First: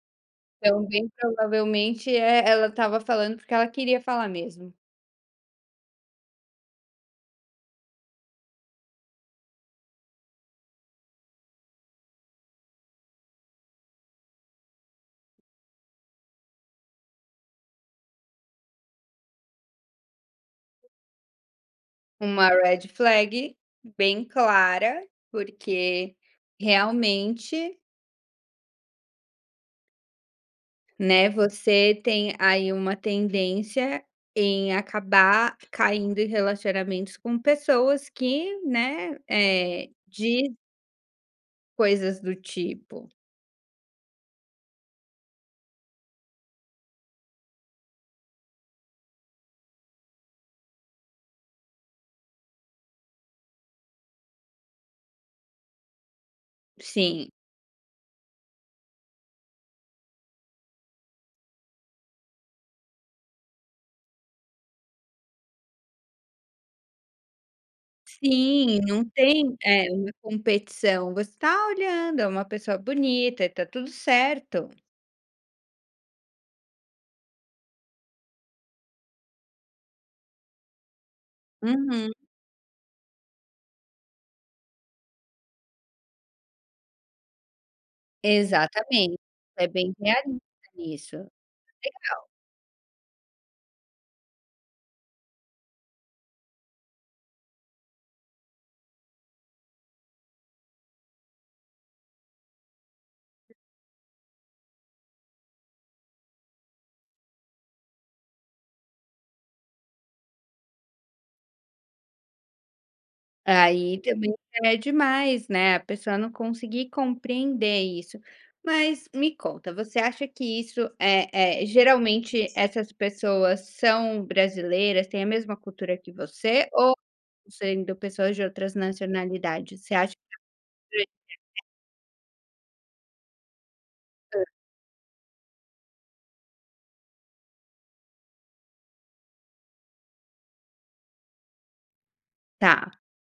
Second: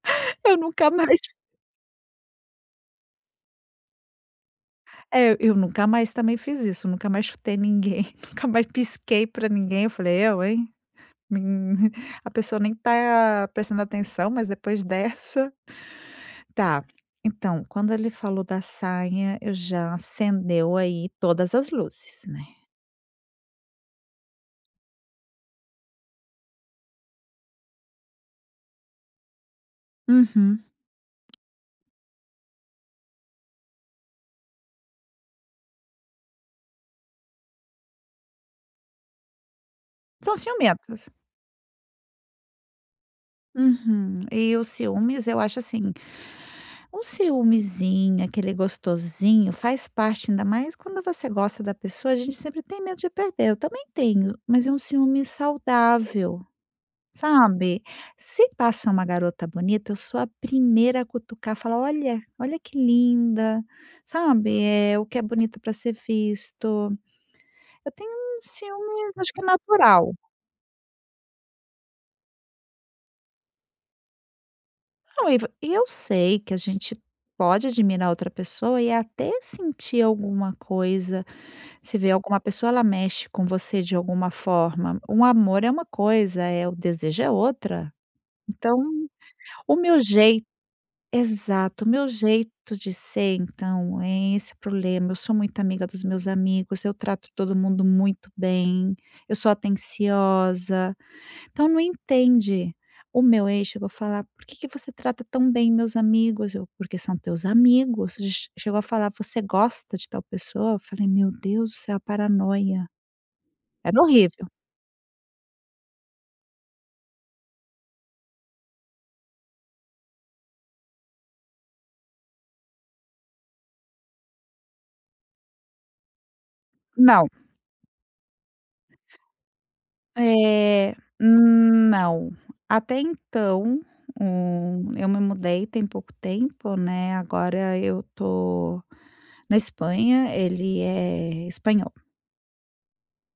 Eu Então, nunca bem mais. provavelmente, eh, ela estava falando, porque ela queria falar mesmo. É, eu nunca mais também fiz isso, nunca mais chutei ninguém, nunca mais pisquei para ninguém. Eu falei: "Eu, hein". Mim a pessoa nem está prestando atenção, mas depois dessa. Tá, então, quando ele falou da saia, eu já acendeu aí todas as luzes, né. Uma red flag bem clara, porque realmente Uhum. né, você tem aí uma tendência em acabar caindo em relacionamentos com pessoas que, né, eh, São de ciumentas. coisas do tipo. Uhum. E o ciúmes, eu acho assim, um ciumezinho, aquele gostosinho, faz parte, ainda mais quando você gosta da pessoa, a gente sempre tem medo de perder, eu também tenho, mas é um ciúme saudável, Sim. sabe. Se passa uma garota bonita, eu sou a primeira a cutucar, falar: "Olha, olha que linda", sabe, eh, o que é bonito para ser visto. Eu tenho um Sim, não ciúmes acho que é tem, eh, uma natural. competição. Você está olhando, é uma pessoa bonita e está tudo certo. Não e va e eu sei que a gente pode admirar outra pessoa e até sentir alguma coisa. Você Uhum. vê alguma pessoa, ela mexe com você de alguma forma. Um amor é uma coisa, eh, o desejo é outra. Então Exatamente, foi o bem meu realista jei nisso. Exato. O meu Legal. jeito de ser, então, é esse o problema, eu sou muito amiga dos meus amigos, eu trato todo mundo muito bem, eu sou atenciosa, então não entende. O meu ex chegou a falar: "Por que que você trata tão bem meus amigos?", eu: "Porque são teus amigos", ch chegou a falar: "Você gosta de tal pessoa?", eu falei: "Meu Deus do céu, paranoia", É, aí era também horrível. já é demais, né, a pessoa não conseguir compreender isso. Mas, me conta, você acha que isso, eh eh, geralmente essas pessoas são brasileiras, têm a mesma cultura que você ou Não. sendo pessoas de outras nacionalidades? Você acha que Eh, [unintelligible] hum, não. Até então, Hã. o eu me mudei tem pouco tempo, né, agora eu estou na Espanha, ele é espanhol. Tá.